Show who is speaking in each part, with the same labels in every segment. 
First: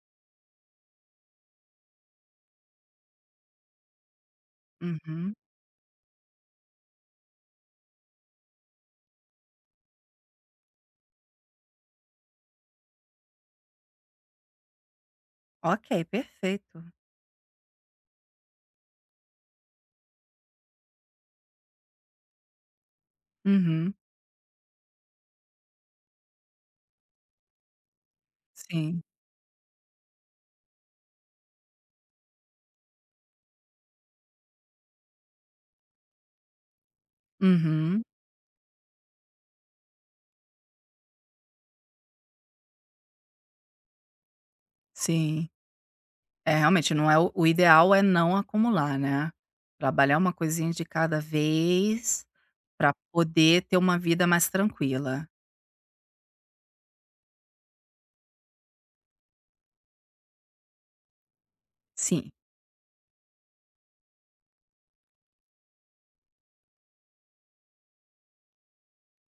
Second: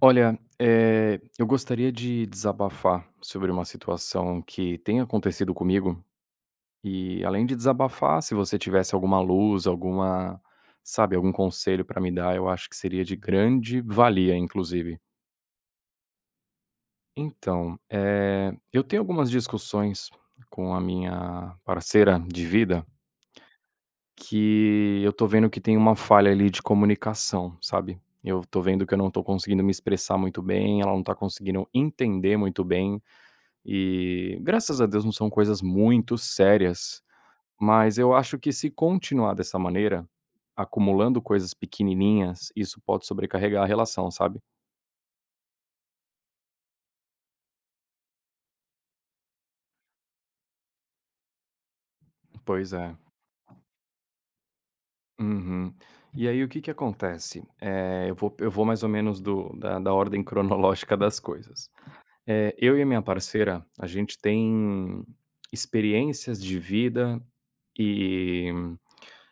Speaker 1: Olha, eu gostaria de desabafar sobre uma situação que tem
Speaker 2: Uhum.
Speaker 1: acontecido comigo e além de desabafar, se você tivesse alguma luz, alguma, sabe, algum conselho para me dar, eu acho que seria de grande valia, inclusive.
Speaker 2: Ok, perfeito.
Speaker 1: Então, eu tenho algumas discussões com a minha parceira de vida
Speaker 2: Uhum.
Speaker 1: que eu tô vendo que tem uma falha ali de comunicação, sabe? Eu tô vendo que eu
Speaker 2: Sim.
Speaker 1: não tô conseguindo me expressar muito bem, ela não tá conseguindo entender muito bem. E graças a Deus não são coisas muito sérias, mas
Speaker 2: Uhum.
Speaker 1: eu acho que se continuar dessa maneira, acumulando coisas pequenininhas, isso pode sobrecarregar a relação, sabe?
Speaker 2: Sim. É, realmente não é o ideal é não acumular, né. Trabalhar uma coisinha de cada vez
Speaker 1: Pois
Speaker 2: para
Speaker 1: é.
Speaker 2: poder ter uma vida mais tranquila.
Speaker 1: Uhum. E aí o que que acontece? Eu vou mais ou menos da ordem cronológica das coisas.
Speaker 2: Sim.
Speaker 1: Eu e a minha parceira, a gente tem experiências de vida e,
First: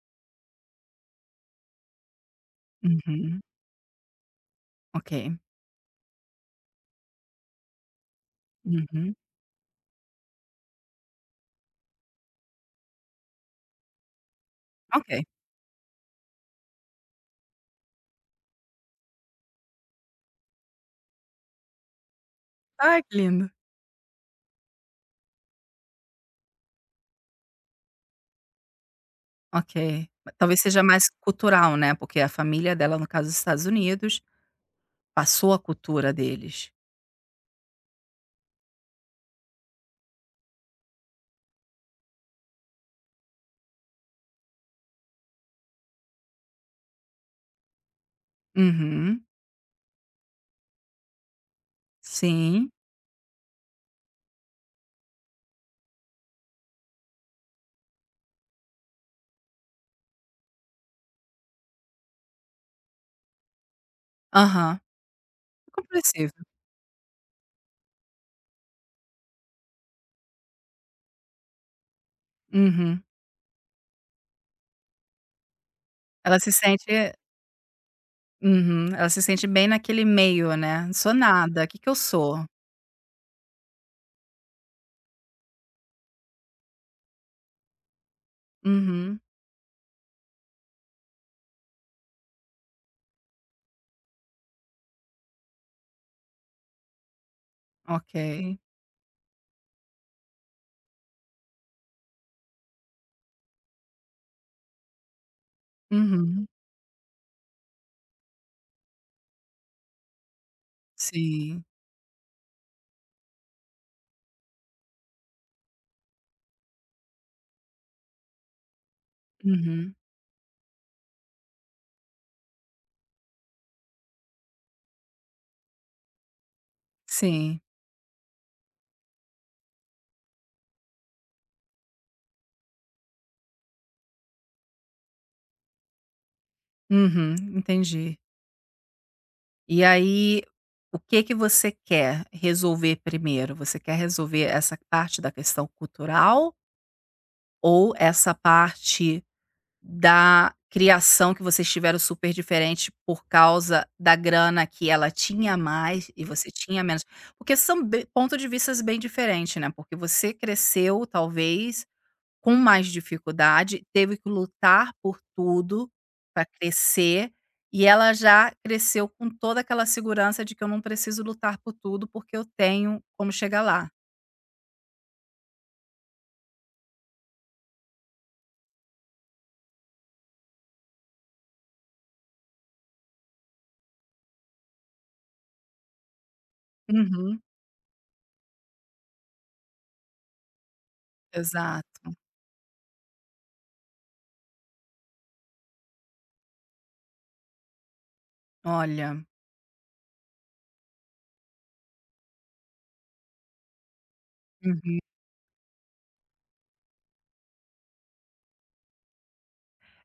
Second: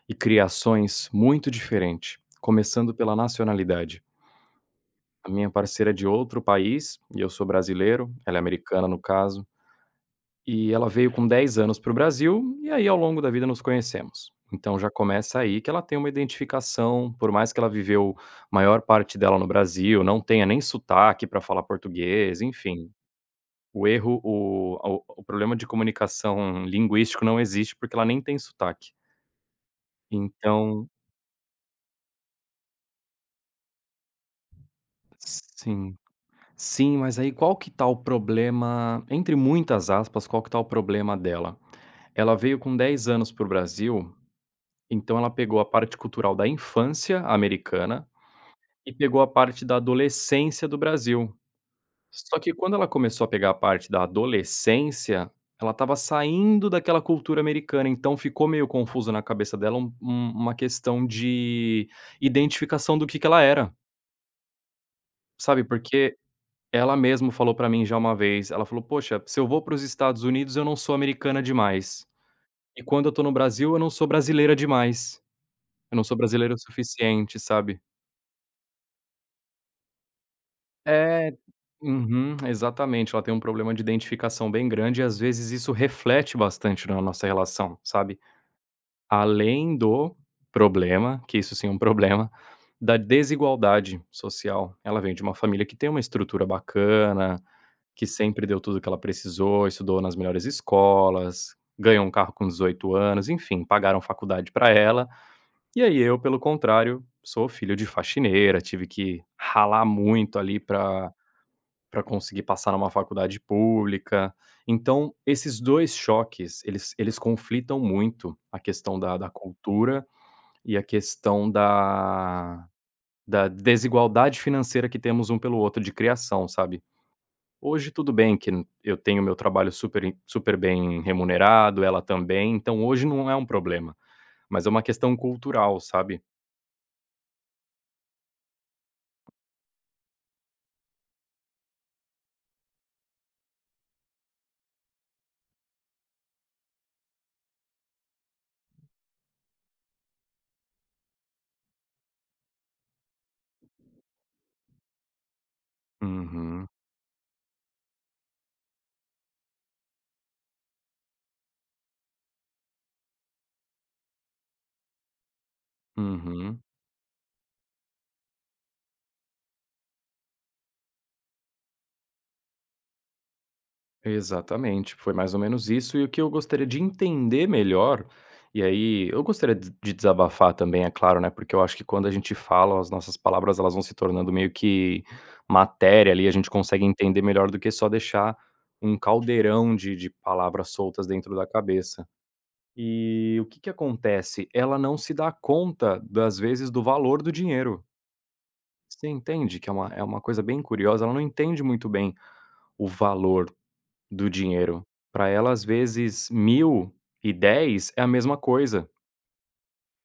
Speaker 1: e criações muito diferentes, começando pela
Speaker 2: Uhum.
Speaker 1: nacionalidade.
Speaker 2: Ok.
Speaker 1: A minha parceira é de outro país, e eu sou brasileiro, ela é americana no
Speaker 2: Uhum.
Speaker 1: caso, e ela veio com 10 anos para o Brasil, e aí ao longo da vida nos conhecemos. Então já
Speaker 2: Ok.
Speaker 1: começa aí que ela tem uma identificação, por mais que ela viveu a maior parte dela no Brasil, não tenha nem sotaque para falar português, enfim.
Speaker 2: Ai, que lindo.
Speaker 1: O erro, o problema de comunicação linguístico não existe porque ela nem tem sotaque.
Speaker 2: Ok. Talvez seja
Speaker 1: Então,
Speaker 2: mais cultural, né, porque a família dela, no caso dos Estados Unidos, passou a
Speaker 1: sim.
Speaker 2: cultura deles.
Speaker 1: Sim, mas aí qual que tá o problema, entre muitas aspas, qual que tá o problema dela? Ela veio com 10 anos para o Brasil, então ela pegou a parte cultural da infância americana e pegou
Speaker 2: Uhum.
Speaker 1: a parte da adolescência do Brasil. Só que
Speaker 2: Sim.
Speaker 1: quando ela começou a pegar a parte da adolescência, ela estava saindo daquela cultura americana, então ficou meio confuso na cabeça dela uma questão de identificação do que ela era,
Speaker 2: Aham.
Speaker 1: sabe,
Speaker 2: É
Speaker 1: porque
Speaker 2: compreensível.
Speaker 1: ela mesma falou pra mim já uma vez, ela falou: "Poxa, se eu vou para os Estados Unidos eu não sou americana demais, e
Speaker 2: Uhum.
Speaker 1: quando eu estou no Brasil eu não sou brasileira demais". Eu não sou
Speaker 2: Ela se
Speaker 1: brasileiro o
Speaker 2: sente
Speaker 1: suficiente, sabe.
Speaker 2: uhum, ela se sente bem naquele meio, né. "Sou
Speaker 1: É.
Speaker 2: nada, o que que eu
Speaker 1: Uhum,
Speaker 2: sou?".
Speaker 1: exatamente, ela tem um problema de identificação bem grande e às vezes isso reflete bastante na nossa relação, sabe.
Speaker 2: Uhum,
Speaker 1: Além do problema, que isso sim é um problema, da desigualdade social. Ela vem de uma família que tem uma estrutura bacana, que sempre
Speaker 2: ok.
Speaker 1: deu tudo o que ela precisou, estudou nas melhores escolas, ganhou um carro com 18 anos, enfim, pagaram faculdade para ela. E aí eu, pelo
Speaker 2: Uhum,
Speaker 1: contrário, sou filho de faxineira, tive que ralar muito ali
Speaker 2: sim.
Speaker 1: para conseguir passar numa faculdade pública. Então, esses 2 choques, eles conflitam muito, a questão da
Speaker 2: Uhum,
Speaker 1: cultura e a questão da desigualdade financeira que temos um pelo outro de criação, sabe.
Speaker 2: sim.
Speaker 1: Hoje tudo bem que n eu tenho meu trabalho super bem remunerado, ela também, então hoje não é um problema, mas é uma questão cultural, sabe.
Speaker 2: Uhum, entendi. E aí, o que que você quer resolver primeiro? Você quer resolver essa parte da questão cultural ou essa parte da criação que vocês tiveram super diferente por causa da grana que ela tinha mais e você
Speaker 1: Uhum.
Speaker 2: tinha menos. Porque são be ponto de vistas bem diferentes, né, porque você cresceu talvez com mais dificuldade, teve que lutar por tudo para
Speaker 1: Uhum,
Speaker 2: crescer, e ela já cresceu com toda aquela segurança de que eu não preciso lutar por tudo, porque eu tenho como chegar lá.
Speaker 1: exatamente, foi mais ou menos isso. E o que eu gostaria de entender melhor, e aí eu gostaria de desabafar também, é claro, né, porque eu acho que quando a gente fala, as nossas palavras elas vão se tornando meio que matéria ali, a gente consegue entender
Speaker 2: Uhum,
Speaker 1: melhor do que só deixar um caldeirão de palavras soltas dentro da cabeça.
Speaker 2: exato.
Speaker 1: E o que que acontece? Ela não se dá conta, das vezes, do valor do dinheiro. Você
Speaker 2: Olha.
Speaker 1: entende que é uma coisa bem curiosa, ela não entende muito bem o valor do dinheiro.
Speaker 2: Uhum.
Speaker 1: Para ela, às vezes, 1000 e 10 é a mesma coisa.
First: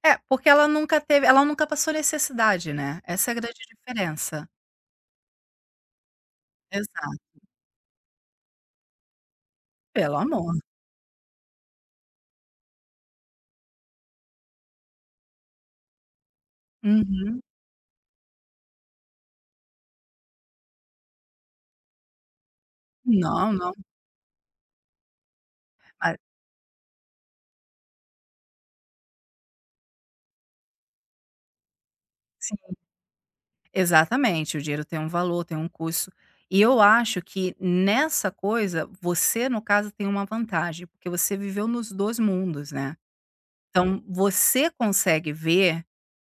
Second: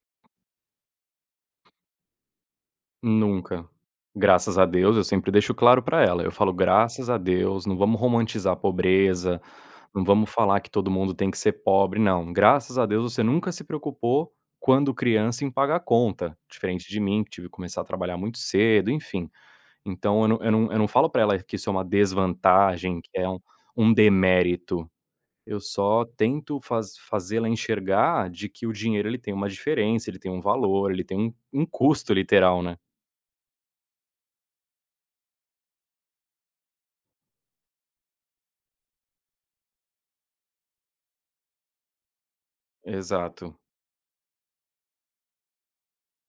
Speaker 2: É, porque ela nunca teve ela nunca passou necessidade, né, essa é a grande
Speaker 1: Nunca.
Speaker 2: diferença.
Speaker 1: Graças a Deus, eu sempre deixo claro para ela. Eu falo: "Graças a
Speaker 2: Exato.
Speaker 1: Deus, não vamos romantizar a pobreza, não
Speaker 2: Pelo
Speaker 1: vamos
Speaker 2: amor.
Speaker 1: falar que todo mundo tem que ser pobre, não. Graças a Deus, você nunca se preocupou, quando criança, em pagar a conta, diferente de mim, que
Speaker 2: Uhum.
Speaker 1: tive que começar a trabalhar muito cedo", enfim. Então eu não falo para ela que isso é uma desvantagem, que é
Speaker 2: Não, não.
Speaker 1: um demérito. Eu só
Speaker 2: Ah,
Speaker 1: tento fazê-la enxergar de que o dinheiro ele tem uma diferença, ele tem um valor, ele tem um custo
Speaker 2: sim.
Speaker 1: literal, né.
Speaker 2: Exatamente, o dinheiro tem um valor, tem um custo. E eu acho que nessa coisa, você, no caso, tem uma vantagem, porque você viveu nos 2 mundos, né.
Speaker 1: Exato.
Speaker 2: Então, você consegue ver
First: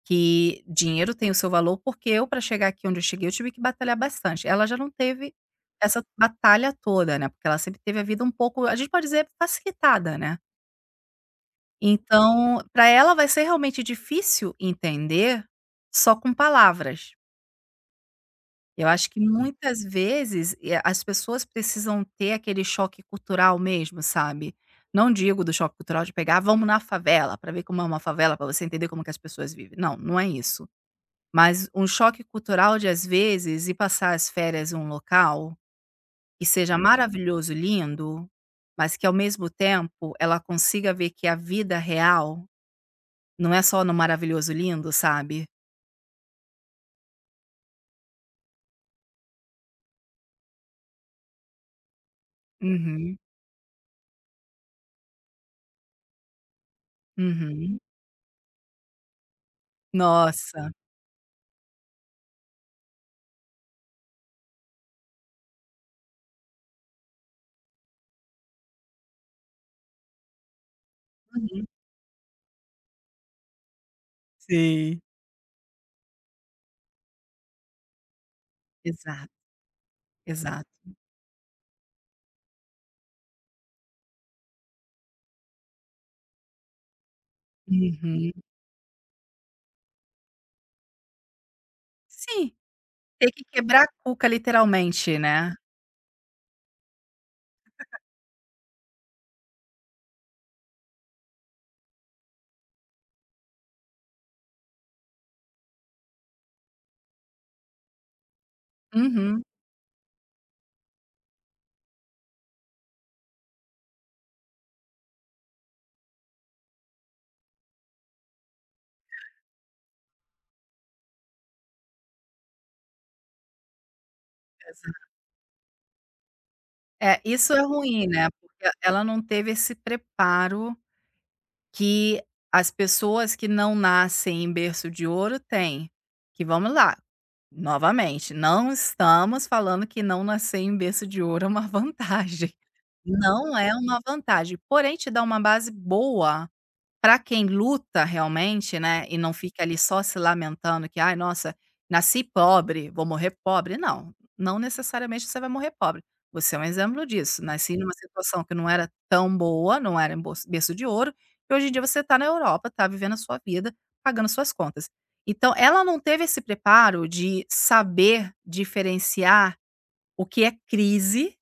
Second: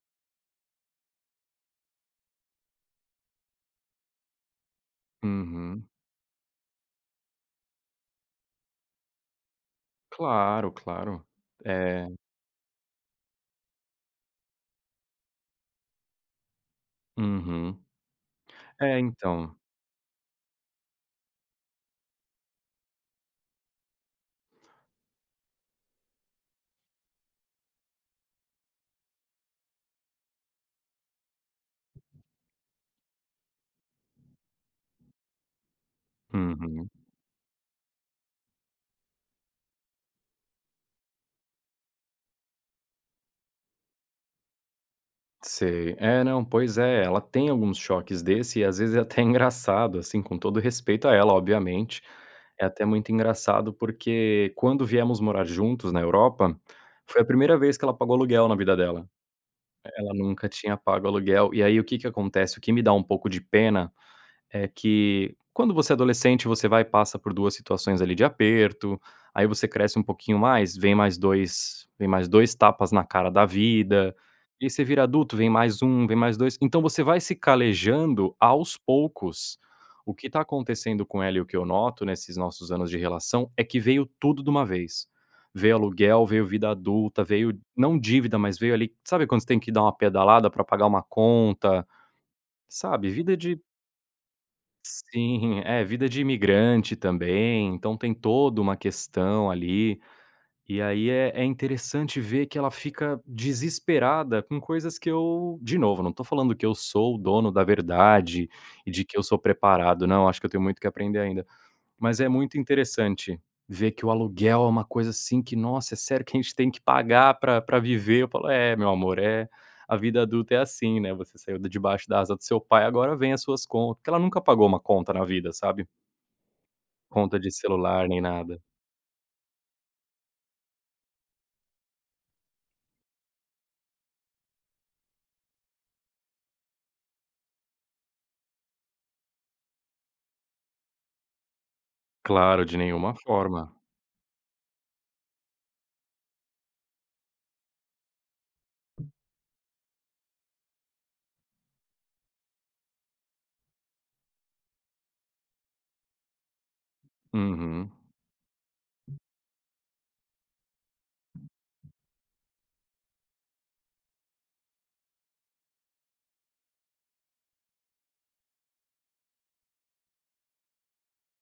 Speaker 2: que dinheiro tem o seu valor, porque eu para chegar aqui onde eu cheguei, eu tive que batalhar bastante. Ela já não teve
Speaker 1: Uhum.
Speaker 2: essa batalha toda, né, porque ela sempre teve a vida um pouco, a gente pode dizer, facilitada, né.
Speaker 1: Claro, claro. É.
Speaker 2: Então, para ela vai ser realmente difícil entender só com palavras.
Speaker 1: Uhum.
Speaker 2: Eu
Speaker 1: É,
Speaker 2: acho que
Speaker 1: então.
Speaker 2: muitas vezes, as pessoas precisam ter aquele choque cultural mesmo, sabe. Não digo do choque cultural de pegar: "Vamos na favela para ver como é uma favela, para você entender como que as pessoas vivem". Não, não é isso. Mas um choque cultural de, às vezes, ir passar as férias em um local que seja
Speaker 1: Uhum.
Speaker 2: maravilhoso, lindo, mas que ao mesmo tempo ela consiga ver que a vida real não é só no maravilhoso, lindo, sabe.
Speaker 1: Sei. É, não, pois é, ela tem alguns choques desse e às vezes é até engraçado, assim, com todo respeito a ela, obviamente, é até muito
Speaker 2: Uhum,
Speaker 1: engraçado, porque quando viemos morar juntos na Europa, foi a primeira vez
Speaker 2: uhum.
Speaker 1: que ela pagou aluguel na vida dela. Ela nunca
Speaker 2: Nossa.
Speaker 1: tinha pago aluguel. E aí o que que acontece? O que me dá um pouco de pena, é que quando você é adolescente, você vai e passa por 2 situações ali de aperto, aí você cresce um pouquinho mais,
Speaker 2: Uhum.
Speaker 1: vem mais 2 tapas na cara da vida, e aí você
Speaker 2: Sim,
Speaker 1: vira adulto, vem mais dois, então você vai se calejando aos
Speaker 2: exato.
Speaker 1: poucos. O que está
Speaker 2: Exato.
Speaker 1: acontecendo com ela e o que eu noto nesses nossos anos de relação é que veio tudo de uma vez. Veio aluguel, veio vida adulta, veio não
Speaker 2: Uhum.
Speaker 1: dívida, mas veio ali, sabe quando você tem que dar uma pedalada para pagar uma conta,
Speaker 2: Sim,
Speaker 1: sabe,
Speaker 2: ter
Speaker 1: vida
Speaker 2: que
Speaker 1: de...
Speaker 2: quebrar a cuca literalmente, né.
Speaker 1: Sim, é vida de imigrante também, então tem toda uma questão ali. E aí é interessante ver que ela fica desesperada com coisas que eu, de novo, não estou falando que eu sou o dono da verdade e de que eu sou
Speaker 2: Uhum.
Speaker 1: preparado, não, acho que eu tenho muito que aprender ainda. Mas é muito interessante ver que o aluguel é uma coisa, assim, que: "Nossa, é sério que a gente tem que pagar pra viver?" Eu falo: "É, meu amor, é a vida adulta é assim, né, você saiu de debaixo da asa do seu pai, agora vem as suas contas", porque ela nunca pagou uma
Speaker 2: Exa
Speaker 1: conta na vida, sabe.
Speaker 2: é,
Speaker 1: Conta de
Speaker 2: isso é ruim,
Speaker 1: celular nem
Speaker 2: né,
Speaker 1: nada.
Speaker 2: porque ela não teve esse preparo que as pessoas que não nascem em berço de ouro têm. Que vamos lá, novamente, não estamos falando que não nascer em berço de ouro é uma vantagem.
Speaker 1: Claro, de nenhuma
Speaker 2: Não é
Speaker 1: forma.
Speaker 2: uma vantagem, porém te dá uma base boa para quem luta realmente, né, e não fica ali só se lamentando que: "Ai, nossa, nasci pobre, vou morrer pobre". Não, não necessariamente você vai morrer pobre. Você é um exemplo disso. Nasci
Speaker 1: Uhum,
Speaker 2: numa situação que não era tão boa, não era em bolso berço de ouro, e hoje em dia você está na Europa, tá vivendo a sua vida, pagando suas contas. Então ela não teve esse preparo de saber diferenciar o que é crise,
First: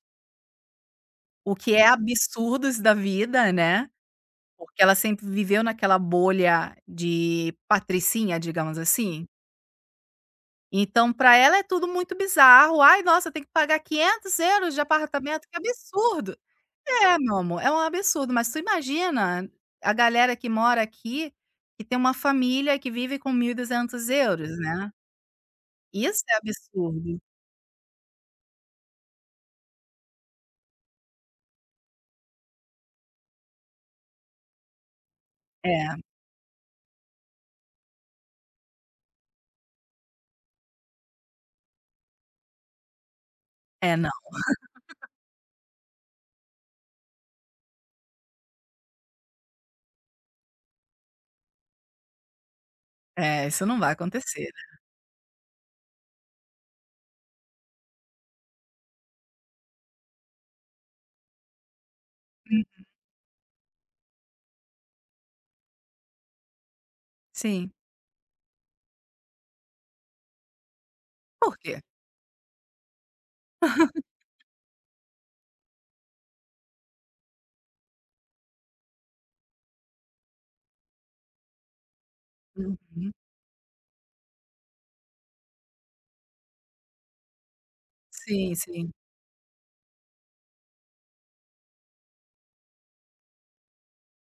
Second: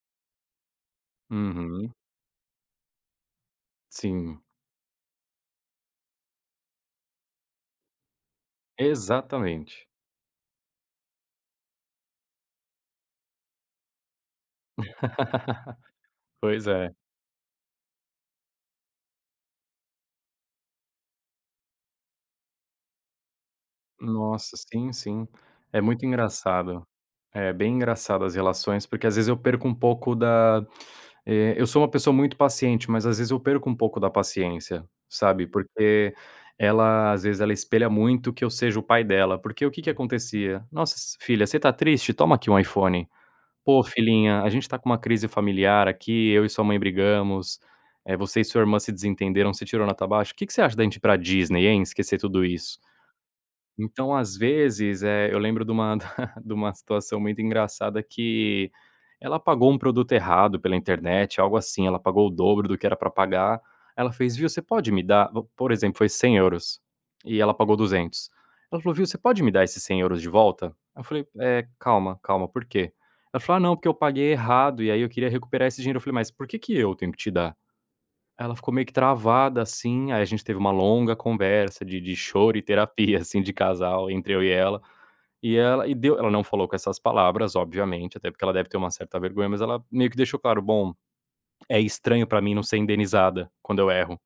Speaker 2: o que é
Speaker 1: uhum,
Speaker 2: absurdos da vida, né,
Speaker 1: sim,
Speaker 2: porque ela sempre viveu naquela bolha de patricinha, digamos assim.
Speaker 1: exatamente.
Speaker 2: Então para ela é tudo muito bizarro. "Ai, nossa, tem que pagar 500 euros de apartamento, que absurdo".
Speaker 1: Pois é.
Speaker 2: É, meu amor, é um absurdo, mas tu imagina a galera que mora aqui, que tem uma família que vive com 1.200 euros,
Speaker 1: Nossa,
Speaker 2: né.
Speaker 1: sim, sim. É muito
Speaker 2: Isso é
Speaker 1: engraçado.
Speaker 2: absurdo.
Speaker 1: É bem engraçado as relações, porque às vezes eu perco um pouco da... eu sou uma pessoa muito paciente, mas às vezes eu perco um pouco da paciência, sabe,
Speaker 2: É,
Speaker 1: porque ela, às vezes, ela espelha muito que eu seja o pai dela, porque o que que acontecia: "Nossa, s filha, você tá triste? Toma aqui um iPhone. Pô,
Speaker 2: é não,
Speaker 1: filhinha, a gente tá com uma crise familiar aqui, eu e sua mãe brigamos, você e sua irmã se desentenderam, você tirou na nota. O que que você acha da gente ir pra Disney, hein, esquecer tudo isso?"
Speaker 2: é, isso não vai
Speaker 1: Então, às
Speaker 2: acontecer, né.
Speaker 1: vezes, eu lembro de uma de uma situação muito engraçada, que ela pagou um produto errado pela internet, algo assim, ela pagou o
Speaker 2: Hum,
Speaker 1: dobro do que era para pagar. Ela fez: "Viu, você pode me dar", por exemplo, foi €100 e ela
Speaker 2: sim.
Speaker 1: pagou 200. Ela falou: "Viu, você pode me dar esses €100 de volta?" Eu falei:
Speaker 2: Por
Speaker 1: "Eh,
Speaker 2: quê?
Speaker 1: calma, calma, por quê?" Ela falou: "Ah, não, porque eu paguei errado e aí eu queria recuperar esse dinheiro". Eu falei: "Mas por que que eu tenho que te dar?" Ela ficou meio que travada, assim, aí a gente teve uma longa conversa de choro e
Speaker 2: Uhum.
Speaker 1: terapia, assim, de casal entre eu e ela, e ela e deu ela não falou com essas palavras, obviamente, até porque ela
Speaker 2: Sim,
Speaker 1: deve ter uma
Speaker 2: sim.
Speaker 1: certa vergonha, mas ela meio que deixou claro: "Bom, é estranho pra mim não ser indenizada quando eu erro.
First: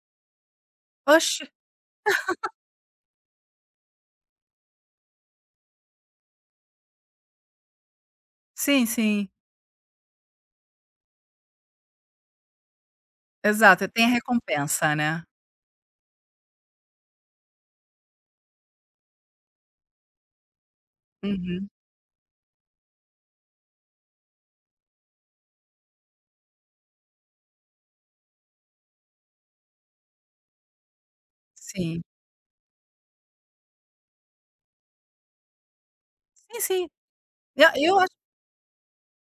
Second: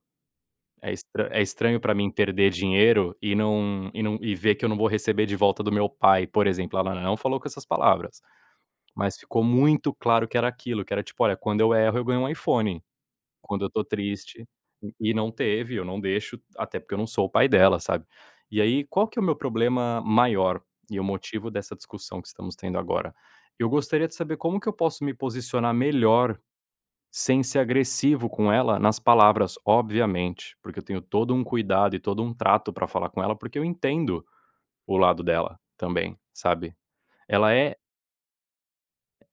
Speaker 1: É estra
Speaker 2: Oxe.
Speaker 1: é estranho pra mim perder dinheiro e não ver que eu não vou receber de volta do meu pai", por exemplo. Ela não falou com essas palavras,
Speaker 2: Sim,
Speaker 1: mas
Speaker 2: sim.
Speaker 1: ficou muito claro que era aquilo, que era tipo: "Olha, quando eu erro, eu ganho um iPhone. Quando eu tô
Speaker 2: Exato, tem a
Speaker 1: triste..."
Speaker 2: recompensa,
Speaker 1: E
Speaker 2: né.
Speaker 1: não teve, eu não deixo, até porque eu não sou o pai dela, sabe. E aí, qual que é o meu problema maior, e o motivo
Speaker 2: Uhum,
Speaker 1: dessa discussão que estamos tendo agora? Eu gostaria de saber como que eu posso me posicionar melhor, sem ser agressivo com ela nas palavras, obviamente, porque eu tenho todo um cuidado e
Speaker 2: sim.
Speaker 1: todo um trato pra falar com ela, porque eu entendo o lado dela também,
Speaker 2: Sim,
Speaker 1: sabe.
Speaker 2: sim.
Speaker 1: Ela
Speaker 2: Eu
Speaker 1: é
Speaker 2: eu acho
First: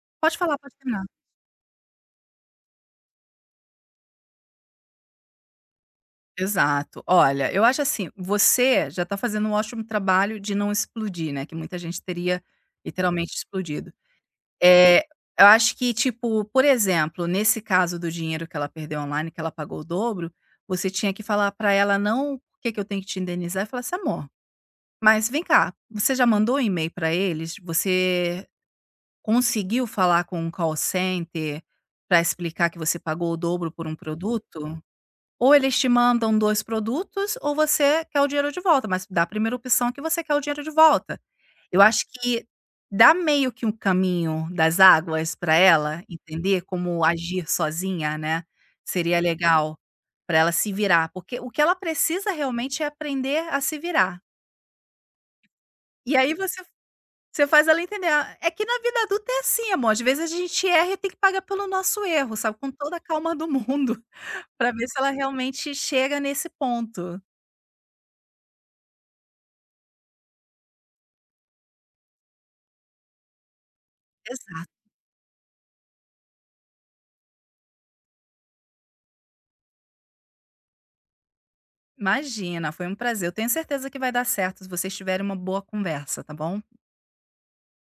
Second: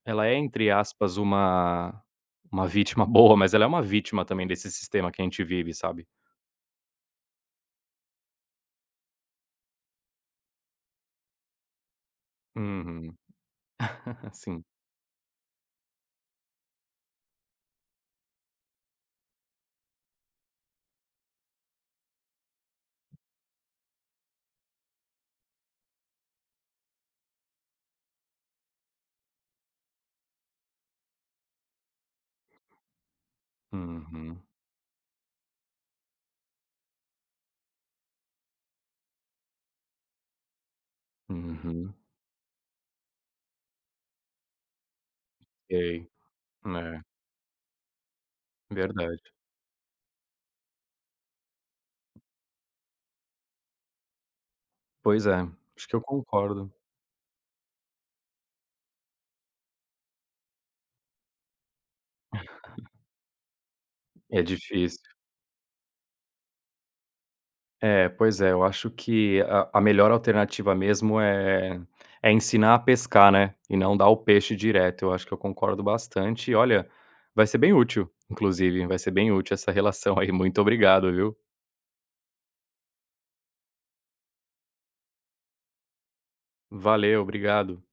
Speaker 1: ela é,
Speaker 2: pode falar,
Speaker 1: entre
Speaker 2: pode terminar.
Speaker 1: aspas, uma vítima boa, mas ela é uma vítima também desse sistema que a gente vive, sabe.
Speaker 2: Exato. Olha, eu acho assim, você já tá fazendo um ótimo trabalho de não explodir, né, que muita gente teria
Speaker 1: Uhum.
Speaker 2: literalmente explodido.
Speaker 1: Sim.
Speaker 2: Eh, eu acho que, tipo, por exemplo, nesse caso do dinheiro que ela perdeu online, que ela pagou o dobro, você tinha que falar pra ela não: "Por que que eu tenho que te indenizar?", e falar assim: "Amor, mas vem cá, você já mandou um e-mail pra eles? Você conseguiu falar com um call center pra explicar que você pagou o dobro por um
Speaker 1: Uhum.
Speaker 2: produto? Ou eles te mandam 2 produtos ou você quer o dinheiro de volta, mas dá a primeira opção que você quer o dinheiro de volta. Eu
Speaker 1: Uhum.
Speaker 2: acho que dá meio que um caminho das águas para ela
Speaker 1: Sei.
Speaker 2: entender como
Speaker 1: É,
Speaker 2: agir sozinha, né,
Speaker 1: verdade.
Speaker 2: seria legal para ela se virar, porque o que ela precisa realmente é aprender a se virar.
Speaker 1: Pois é, acho que eu
Speaker 2: E aí você
Speaker 1: concordo.
Speaker 2: você faz ela entender. Ah, é que na vida adulta é assim, amor, às vezes a gente erra e tem que pagar pelo nosso erro, sabe, com toda a calma do mundo,
Speaker 1: É
Speaker 2: para ver se
Speaker 1: difícil.
Speaker 2: ela realmente chega nesse ponto.
Speaker 1: É, pois é, eu acho que a melhor alternativa mesmo é ensinar a pescar, né, e não dar o peixe
Speaker 2: Exato.
Speaker 1: direto. Eu acho que eu concordo bastante e olha, vai ser bem útil, inclusive, vai ser bem útil essa relação aí. Muito obrigado, viu.
Speaker 2: Imagina, foi um prazer. Eu tenho certeza que vai dar certo se vocês tiverem uma boa conversa, tá bom?
Speaker 1: Valeu, obrigado.